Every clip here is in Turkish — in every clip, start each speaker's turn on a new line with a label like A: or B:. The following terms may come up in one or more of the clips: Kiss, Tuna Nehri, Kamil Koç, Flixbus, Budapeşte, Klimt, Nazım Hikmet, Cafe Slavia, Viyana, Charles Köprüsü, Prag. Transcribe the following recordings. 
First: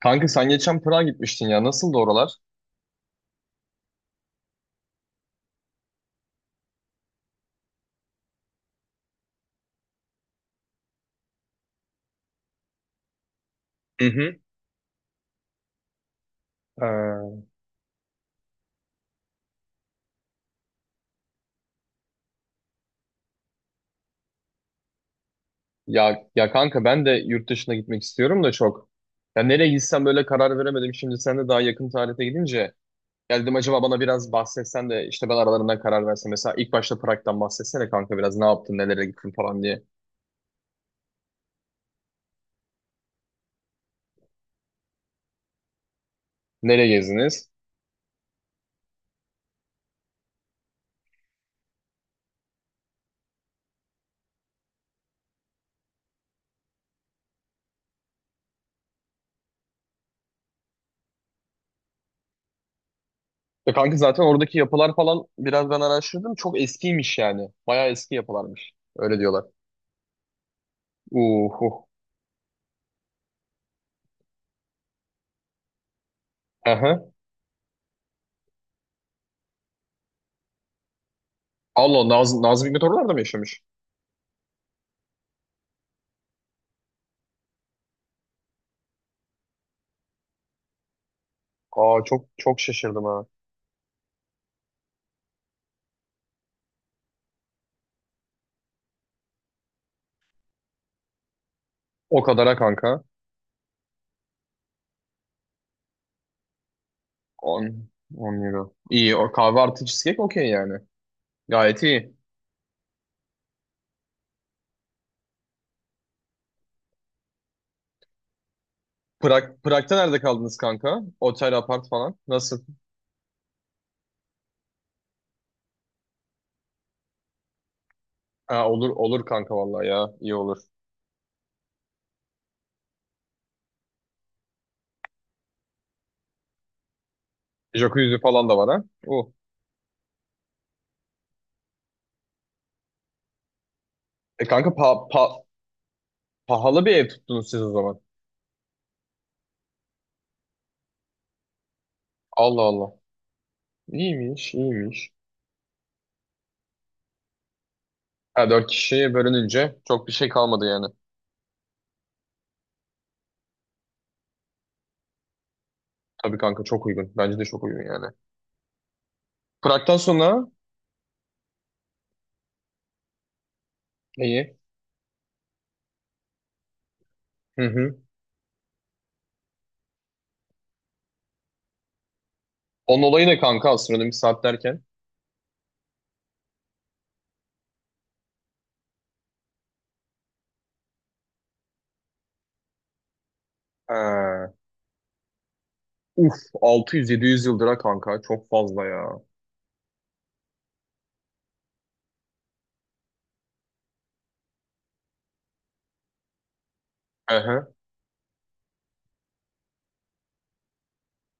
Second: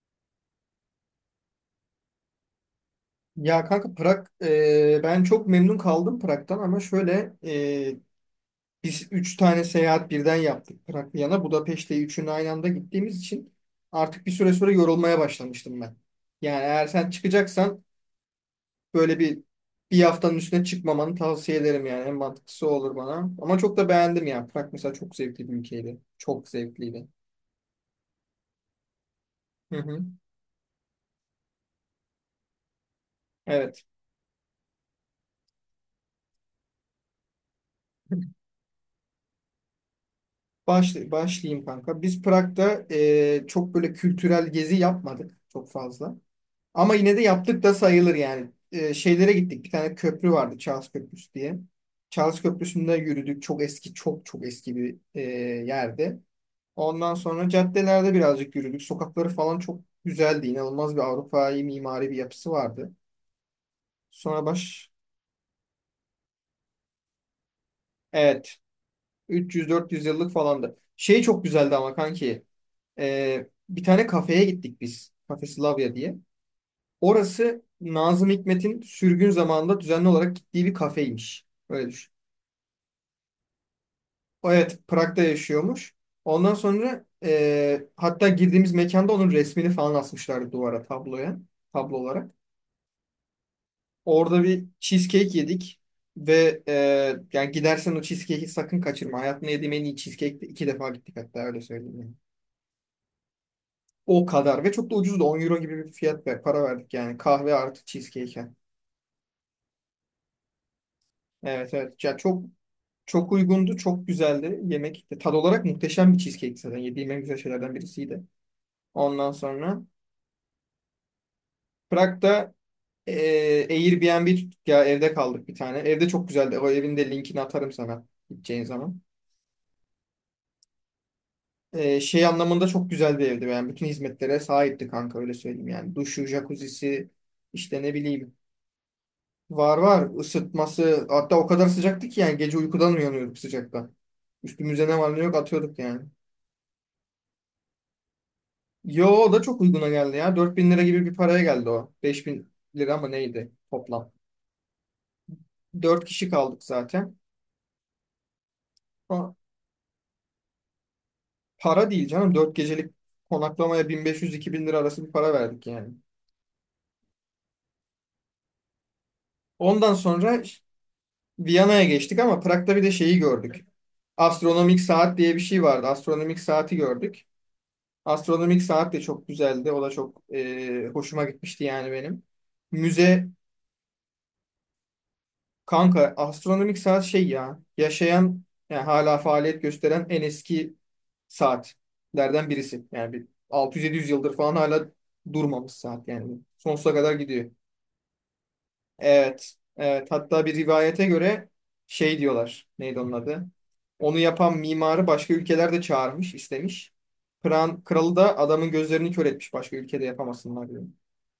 A: Kanka sen geçen Prag'a gitmiştin ya. Nasıldı oralar?
B: Ya kanka Prag, ben çok memnun kaldım Prag'dan, ama şöyle biz üç tane seyahat birden yaptık: Prag, Viyana, Budapeşte. Üçünü aynı anda gittiğimiz için
A: Hı
B: artık bir
A: hı.
B: süre sonra yorulmaya başlamıştım ben. Yani eğer sen
A: Ee,
B: çıkacaksan böyle bir haftanın üstüne çıkmamanı tavsiye ederim, yani en mantıklısı o olur bana. Ama çok da beğendim ya, Prag mesela çok zevkli bir ülkeydi. Çok
A: kanka ben
B: zevkliydi.
A: de yurt dışına gitmek istiyorum da çok. Ya nereye
B: Hı hı.
A: gitsem böyle karar veremedim. Şimdi sen de daha yakın tarihte gidince geldim acaba
B: Evet.
A: bana biraz bahsetsen de işte ben aralarından karar versem. Mesela ilk başta Prag'dan bahsetsene kanka biraz ne yaptın, nelere gittin falan diye.
B: Başlayayım kanka. Biz Prag'da çok böyle kültürel gezi yapmadık çok fazla.
A: Nereye
B: Ama yine de
A: gezdiniz?
B: yaptık da sayılır yani. Şeylere gittik. Bir tane köprü vardı, Charles Köprüsü diye. Charles Köprüsü'nde yürüdük. Çok eski, çok çok eski bir yerde. Ondan sonra caddelerde birazcık yürüdük. Sokakları falan çok güzeldi. İnanılmaz bir Avrupa'yı mimari bir yapısı vardı.
A: Ya kanka zaten
B: Sonra
A: oradaki
B: baş...
A: yapılar falan biraz ben araştırdım. Çok eskiymiş yani. Bayağı eski
B: Evet.
A: yapılarmış. Öyle diyorlar.
B: 300-400 yıllık falandı. Şey çok güzeldi
A: Uhu.
B: ama kanki. Bir tane kafeye gittik biz, Cafe Slavia diye.
A: Aha.
B: Orası Nazım Hikmet'in sürgün zamanında düzenli olarak gittiği bir kafeymiş. Öyle
A: Allah
B: düşün.
A: Nazım Hikmet oralarda mı yaşamış?
B: Evet, Prag'da yaşıyormuş. Ondan sonra hatta girdiğimiz mekanda onun resmini falan asmışlardı duvara, tabloya, tablo
A: Aa, çok
B: olarak.
A: çok şaşırdım ha.
B: Orada bir cheesecake yedik ve yani gidersen o cheesecake'i sakın kaçırma. Hayatımda yediğim en iyi cheesecake'ti. 2 defa gittik hatta, öyle söyleyeyim yani.
A: O kadara kanka.
B: O kadar, ve çok da ucuzdu. 10 euro gibi bir fiyat ve para verdik yani, kahve artı
A: on on
B: cheesecake'e.
A: euro. İyi o kahve artı cheesecake okey yani.
B: Evet,
A: Gayet
B: evet.
A: iyi.
B: Çok uygundu, çok güzeldi yemek. Tad olarak muhteşem bir cheesecake zaten. Yediğim en güzel şeylerden birisiydi. Ondan sonra
A: Prag'da nerede kaldınız kanka? Otel, apart falan.
B: Prag'da
A: Nasıl?
B: Airbnb tuttuk ya, evde kaldık bir tane. Evde çok güzeldi. O evin de linkini atarım sana gideceğin
A: Ha, olur
B: zaman.
A: olur kanka vallahi ya. İyi olur.
B: Şey anlamında çok güzel bir evdi. Yani bütün hizmetlere sahipti kanka, öyle söyleyeyim yani. Duşu, jacuzzisi, işte ne
A: Jacuzzi
B: bileyim.
A: falan da var ha.
B: Var, var, ısıtması hatta o kadar sıcaktı ki yani gece uykudan uyanıyorduk sıcaktan.
A: E kanka pa,
B: Üstümüze ne var ne
A: pa-
B: yok atıyorduk yani.
A: Pahalı bir ev tuttunuz siz o zaman.
B: Yo, o da çok uyguna geldi ya. 4.000 lira gibi bir paraya geldi o. Beş bin
A: Allah Allah.
B: lira mı neydi toplam.
A: İyiymiş, iyiymiş.
B: 4 kişi kaldık zaten.
A: Ha, 4 kişiye
B: Ama
A: bölününce çok bir şey kalmadı yani.
B: para değil canım. 4 gecelik konaklamaya 1.500-2.000 lira arası bir para verdik yani.
A: Tabii kanka çok uygun. Bence de çok uygun yani.
B: Ondan
A: Prag'dan
B: sonra
A: sonra
B: Viyana'ya geçtik ama Prag'da bir de şeyi gördük.
A: iyi.
B: Astronomik saat diye bir şey vardı. Astronomik saati gördük.
A: Hı hı.
B: Astronomik saat de çok güzeldi. O da çok hoşuma gitmişti yani benim.
A: Onun olayı
B: Müze
A: ne kanka astronomi saat derken?
B: Kanka astronomik saat şey ya, yaşayan yani hala faaliyet gösteren en eski saatlerden birisi. Yani bir 600-700 yıldır
A: Ee,
B: falan hala durmamış saat,
A: uf
B: yani sonsuza kadar
A: 600-700
B: gidiyor.
A: yıldır ha kanka çok fazla ya.
B: Evet, evet, hatta bir rivayete göre şey diyorlar, neydi onun adı? Onu yapan mimarı başka ülkeler de çağırmış, istemiş.
A: Aha.
B: Kral, kralı da adamın gözlerini kör etmiş, başka ülkede yapamasınlar diyor.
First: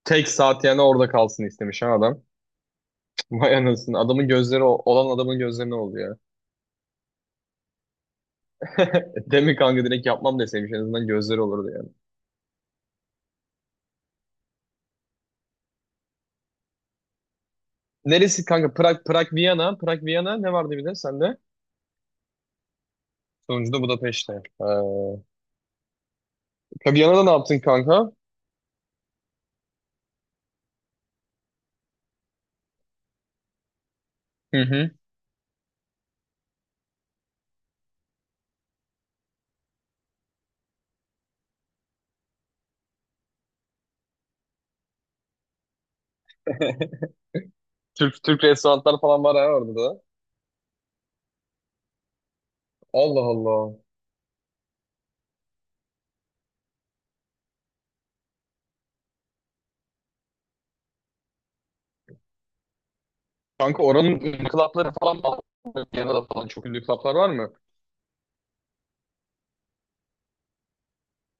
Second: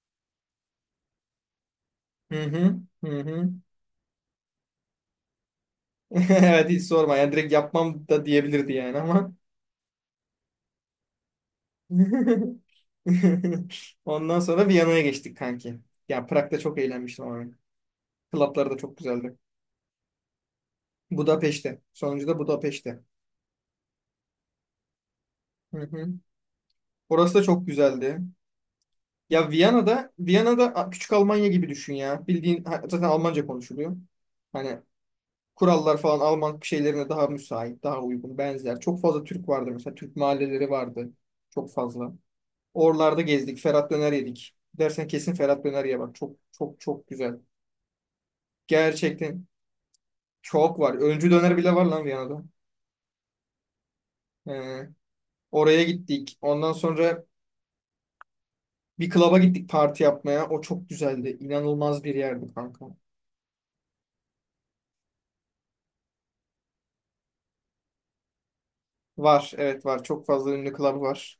A: Tek saat yani orada kalsın istemiş ha adam.
B: Hı hı, hı
A: Cık,
B: hı.
A: vay anasını. Adamın gözleri olan adamın gözleri ne oldu ya?
B: Evet, hiç sorma yani, direkt yapmam da diyebilirdi yani ama.
A: Demin kanka direkt yapmam deseymiş en azından gözleri olurdu yani.
B: Ondan sonra Viyana'ya geçtik kanki. Ya Prag'da çok eğlenmiştim abi.
A: Neresi kanka?
B: Klaplar da çok
A: Prag,
B: güzeldi.
A: Viyana. Viyana ne vardı bir de sende?
B: Budapeşte. Sonuncu da Budapeşte.
A: Sonucunda Budapeşte. Ee,
B: Hı hı.
A: Viyana'da ne
B: Orası da
A: yaptın
B: çok
A: kanka?
B: güzeldi. Ya Viyana'da, küçük Almanya gibi düşün ya. Bildiğin zaten Almanca konuşuluyor.
A: Hı
B: Hani
A: hı.
B: kurallar falan Alman şeylerine daha müsait, daha uygun, benzer. Çok fazla Türk vardı mesela. Türk mahalleleri vardı. Çok fazla. Oralarda gezdik. Ferhat Döner yedik. Dersen kesin Ferhat Döner ye bak. Çok çok çok güzel.
A: Türk restoranlar falan var
B: Gerçekten
A: ha orada da.
B: çok var. Öncü döner bile var lan Viyana'da.
A: Allah Allah.
B: Ee, Oraya gittik. Ondan sonra bir klaba gittik parti yapmaya. O çok güzeldi. İnanılmaz bir yerdi kanka.
A: Kanka oranın ünlü club'ları falan var mı? Viyana'da falan çok ünlü club'lar var mı?
B: Var. Evet var. Çok fazla ünlü klab var.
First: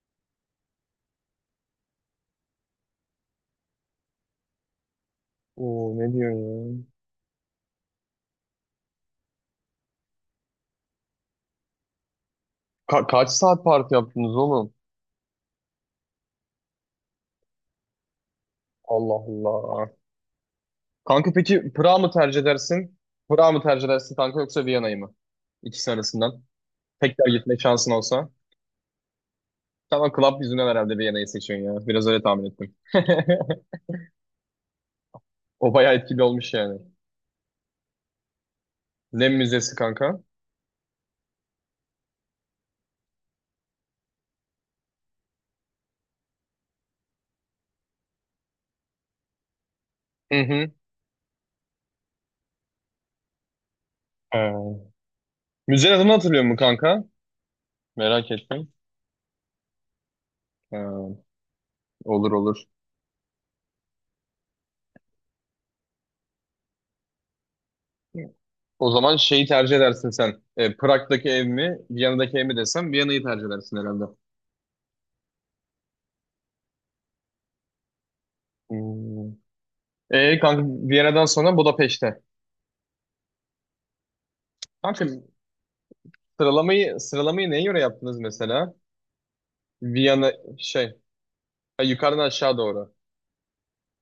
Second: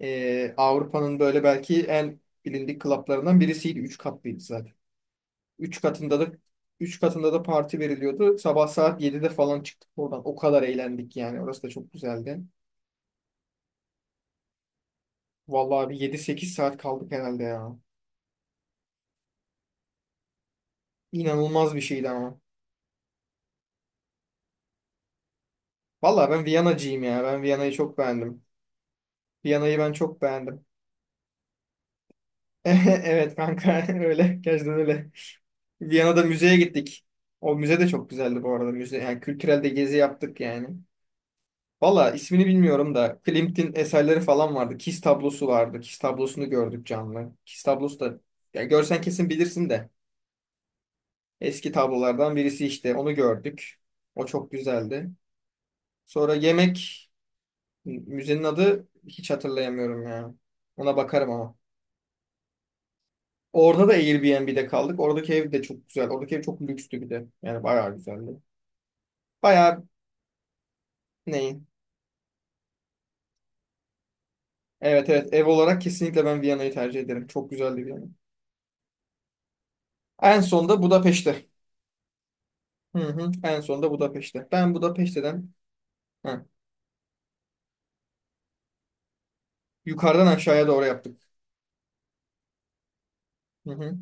B: Avrupa'nın böyle belki en bilindik klaplarından birisiydi. Üç katlıydı zaten. Üç
A: Oo ne
B: katında da
A: diyorsun ya?
B: Üç katında da parti veriliyordu. Sabah saat 7'de falan çıktık oradan. O kadar eğlendik yani. Orası da çok güzeldi.
A: Kaç saat parti yaptınız oğlum?
B: Vallahi bir 7-8 saat kaldık herhalde ya.
A: Allah Allah. Kanka peki
B: İnanılmaz bir
A: Prag'ı
B: şeydi
A: mı
B: ama.
A: tercih edersin? Prag'ı mı tercih edersin kanka yoksa Viyana'yı mı? İkisi
B: Valla
A: arasından.
B: ben Viyana'cıyım ya.
A: Tekrar
B: Ben
A: gitme
B: Viyana'yı
A: şansın
B: çok
A: olsa.
B: beğendim. Viyana'yı ben
A: Tamam,
B: çok
A: club
B: beğendim.
A: yüzünden herhalde Viyana'yı seçiyorsun ya. Biraz öyle tahmin ettim.
B: Evet kanka, öyle. Gerçekten öyle.
A: O bayağı etkili
B: Viyana'da
A: olmuş
B: müzeye
A: yani.
B: gittik. O müze de çok güzeldi bu arada. Müze, yani
A: Lem
B: kültürel de
A: Müzesi
B: gezi
A: kanka.
B: yaptık yani. Valla ismini bilmiyorum da Klimt'in eserleri falan vardı. Kiss tablosu vardı. Kiss tablosunu gördük canlı. Kiss tablosu da, ya görsen kesin bilirsin de.
A: Hı hı.
B: Eski tablolardan birisi işte. Onu gördük. O çok
A: Ee,
B: güzeldi.
A: Müzenin adını
B: Sonra
A: hatırlıyor musun kanka?
B: yemek
A: Merak
B: Müzenin
A: ettim.
B: adı hiç hatırlayamıyorum ya. Ona
A: Ee,
B: bakarım ama.
A: olur olur.
B: Orada da Airbnb'de kaldık. Oradaki ev de çok güzel. Oradaki ev çok lükstü bir de. Yani bayağı güzeldi.
A: O zaman şeyi tercih
B: Bayağı
A: edersin sen. E, Prag'daki ev
B: neyin?
A: mi, Viyana'daki ev mi desem Viyana'yı tercih edersin herhalde.
B: Evet, evet, ev olarak kesinlikle ben Viyana'yı tercih ederim. Çok güzeldi Viyana.
A: Hmm. E,
B: En
A: kanka
B: son da
A: Viyana'dan
B: Budapeşte.
A: sonra Budapeşte.
B: Hı hı. En son da Budapeşte.
A: Kanka
B: Ha,
A: sıralamayı neye göre yaptınız mesela?
B: Yukarıdan
A: Viyana
B: aşağıya doğru
A: şey
B: yaptık.
A: Ha, yukarıdan aşağı doğru.
B: Hı hı.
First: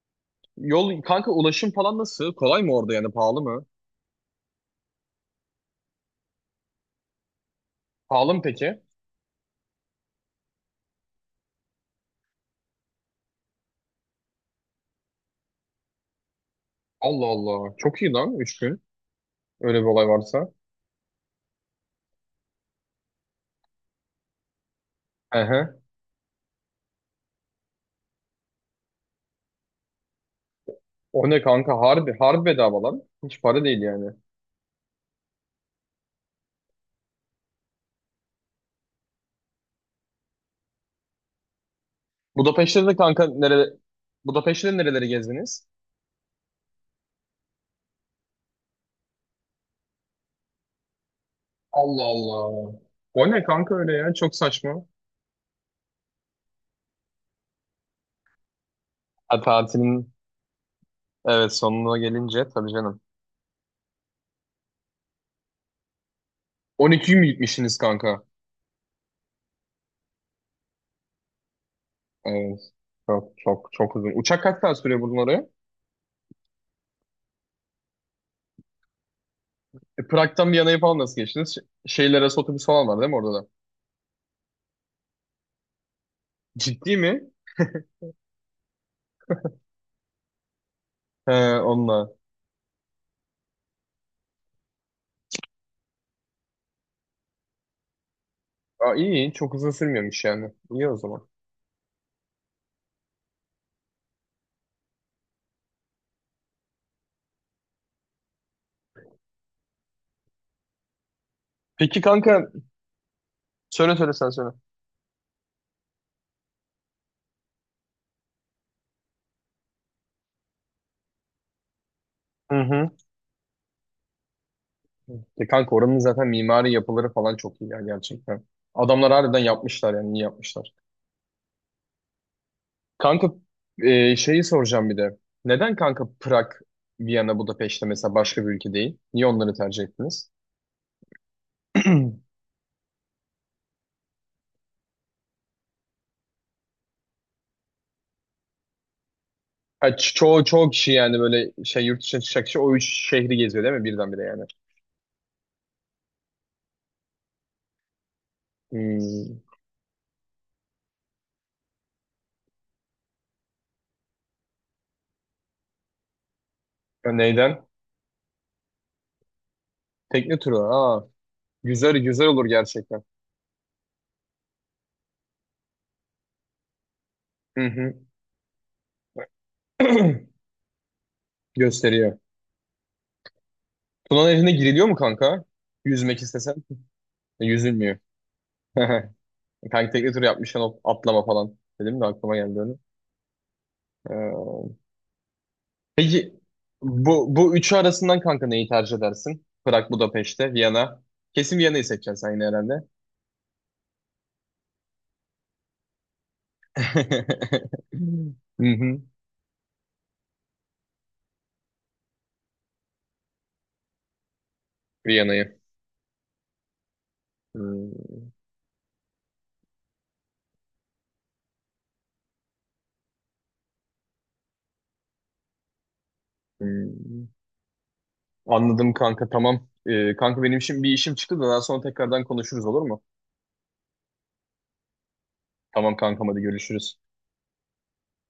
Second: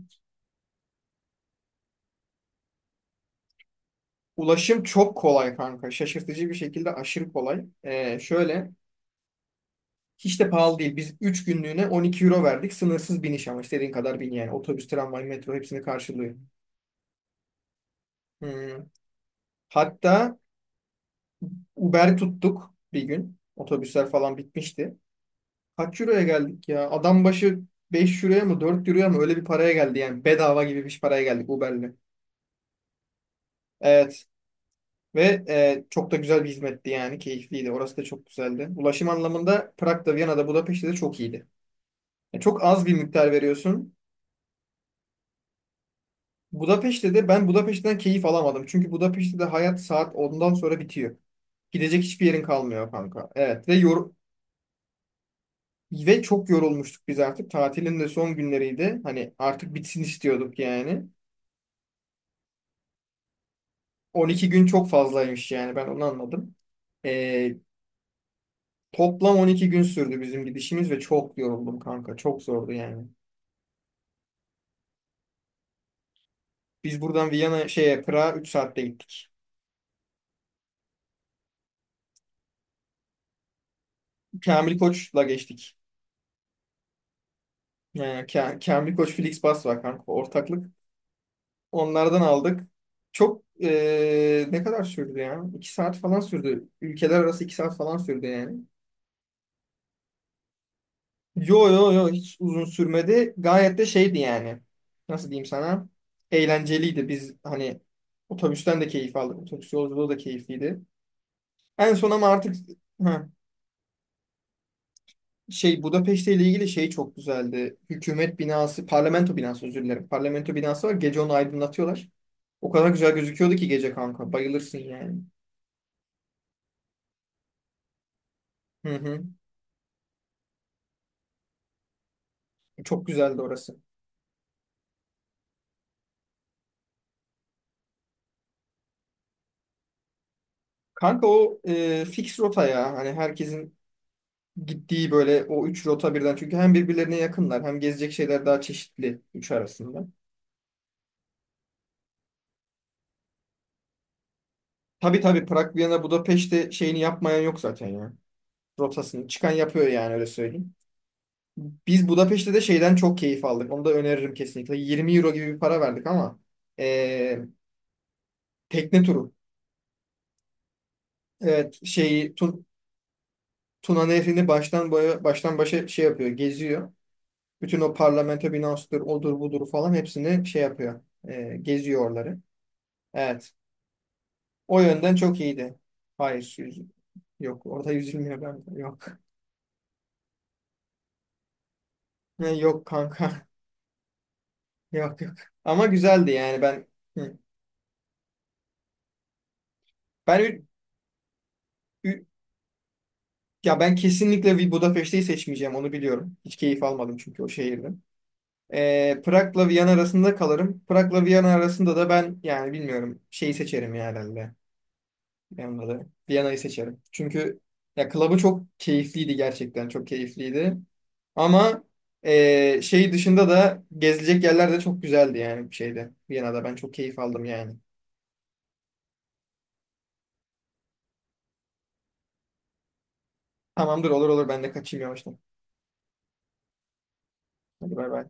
A: Yol kanka ulaşım falan nasıl? Kolay mı orada yani pahalı mı?
B: Ulaşım çok kolay kanka. Şaşırtıcı bir şekilde aşırı kolay.
A: Pahalı mı
B: Şöyle
A: peki?
B: Hiç de pahalı değil. Biz 3 günlüğüne 12 euro verdik. Sınırsız biniş, ama istediğin kadar bin yani. Otobüs, tramvay, metro hepsini karşılıyor.
A: Allah Allah. Çok iyi lan üç gün.
B: Hı.
A: Öyle bir olay
B: Hatta
A: varsa.
B: Uber tuttuk bir gün. Otobüsler falan bitmişti.
A: Ehe.
B: Kaç euroya geldik ya? Adam başı 5 euroya mı 4 euroya mı öyle bir paraya geldi yani. Bedava gibi bir paraya
A: O ne
B: geldik
A: kanka,
B: Uber'le.
A: harbi harbi bedava lan. Hiç para değil yani.
B: Evet. Ve çok da güzel bir hizmetti yani. Keyifliydi. Orası da çok güzeldi. Ulaşım anlamında Prag'da, Viyana'da, Budapeşte de çok iyiydi. Yani çok az
A: Budapeşte'de
B: bir
A: de kanka
B: miktar
A: nere
B: veriyorsun.
A: Budapeşte'de nereleri gezdiniz?
B: Budapeşte de Ben Budapeşte'den keyif alamadım. Çünkü Budapeşte'de hayat saat ondan sonra bitiyor. Gidecek
A: Allah
B: hiçbir yerin
A: Allah.
B: kalmıyor kanka.
A: O ne
B: Evet.
A: kanka öyle ya? Çok saçma.
B: Ve çok yorulmuştuk biz artık. Tatilin de son günleriydi. Hani
A: Ha,
B: artık bitsin
A: tatilin
B: istiyorduk yani.
A: evet sonuna gelince tabii canım.
B: 12 gün çok fazlaymış yani, ben onu anladım.
A: 12 gün mü
B: Ee,
A: gitmişsiniz kanka?
B: Toplam 12 gün sürdü bizim gidişimiz ve çok yoruldum kanka. Çok
A: Evet.
B: zordu yani.
A: Çok çok çok uzun. Uçak kaç saat sürüyor buradan oraya?
B: Biz buradan Viyana şeye Prag'a 3 saatte gittik.
A: E, Prag'dan Viyana'ya falan nasıl geçtiniz? Şeyler arası otobüs falan var değil mi orada da?
B: Kamil Koç'la geçtik.
A: Ciddi mi?
B: Yani Kamil Koç Flixbus var kanka, ortaklık.
A: He, onunla.
B: Onlardan aldık. Çok ne kadar sürdü ya? 2 saat falan sürdü. Ülkeler arası 2 saat falan sürdü yani.
A: Aa, iyi iyi. Çok uzun sürmüyormuş yani. İyi o zaman.
B: Yo, yo, yo, hiç uzun sürmedi. Gayet de şeydi yani. Nasıl diyeyim sana? Eğlenceliydi. Biz hani otobüsten de keyif aldık. Otobüs yolculuğu da keyifliydi. En
A: Peki
B: son ama
A: kanka,
B: artık ha,
A: söyle söyle sen söyle.
B: Şey Budapeşte ile ilgili şey çok güzeldi. Hükümet binası, parlamento binası, özür dilerim. Parlamento binası var. Gece onu aydınlatıyorlar.
A: Hı
B: O
A: hı.
B: kadar güzel gözüküyordu ki gece kanka. Bayılırsın yani.
A: E kanka oranın zaten mimari yapıları falan çok iyi ya gerçekten.
B: Hı
A: Adamlar
B: hı.
A: harbiden yapmışlar yani iyi yapmışlar.
B: Çok
A: Kanka
B: güzeldi orası.
A: e, şeyi soracağım bir de. Neden kanka Prag, Viyana, Budapeşte mesela başka bir ülke değil? Niye onları tercih ettiniz?
B: Kanka o fix rota ya. Hani herkesin gittiği böyle o üç rota birden, çünkü hem birbirlerine yakınlar hem gezecek şeyler daha çeşitli üç
A: Ha,
B: arasında.
A: çoğu kişi yani böyle şey yurt dışına çıkacak kişi o üç şehri geziyor değil mi birdenbire yani?
B: Tabii, tabii, Prag, Viyana, Budapeşte şeyini yapmayan yok zaten ya. Rotasını
A: Hmm.
B: çıkan yapıyor yani, öyle söyleyeyim. Biz Budapeşte de şeyden çok keyif aldık. Onu da öneririm kesinlikle. 20 euro gibi bir para verdik ama
A: Ya
B: eee,
A: neyden?
B: tekne turu.
A: Tekne turu. Aa,
B: Evet,
A: güzel güzel
B: şeyi
A: olur
B: Tun
A: gerçekten.
B: Tuna Nehri'ni baştan boya, baştan başa şey yapıyor, geziyor.
A: Hı
B: Bütün o
A: hı.
B: parlamento binasıdır, odur budur falan hepsini şey yapıyor. Geziyor
A: Gösteriyor.
B: oraları. Evet.
A: Tuna Nehri'ne
B: O
A: giriliyor mu
B: yönden çok
A: kanka?
B: iyiydi.
A: Yüzmek istesen.
B: Hayır,
A: E,
B: yok. Orada
A: yüzülmüyor.
B: yüzülmüyor bende. Yok.
A: Kanka tekne turu yapmışken o atlama falan. Dedim de aklıma geldi onu.
B: Yok kanka.
A: Ee,
B: Yok, yok. Ama güzeldi
A: Peki
B: yani ben.
A: bu
B: Hı.
A: üçü arasından kanka neyi tercih edersin? Prag,
B: Ben
A: Budapeşte,
B: ü-
A: Viyana. Kesin Viyana'yı seçeceksin
B: ü-
A: sen yine herhalde.
B: Ya ben kesinlikle bir Budapeşte'yi seçmeyeceğim, onu biliyorum. Hiç keyif almadım çünkü o şehirde.
A: Hı hı.
B: Prag'la Viyana arasında kalırım. Prag'la Viyana arasında da ben yani bilmiyorum, şeyi seçerim ya herhalde.
A: Viyana'yı.
B: Benim de Viyana'yı seçerim. Çünkü ya
A: Hmm,
B: klabı çok keyifliydi gerçekten. Çok keyifliydi. Ama şey dışında da gezilecek yerler de çok güzeldi yani şeyde. Viyana'da ben çok keyif
A: hmm.
B: aldım yani.
A: Anladım kanka tamam. Kanka benim şimdi bir işim çıktı da daha sonra tekrardan konuşuruz olur mu?
B: Tamamdır, olur olur, ben de kaçayım yavaştan.
A: Tamam kankam, hadi görüşürüz.
B: Hadi bay bay.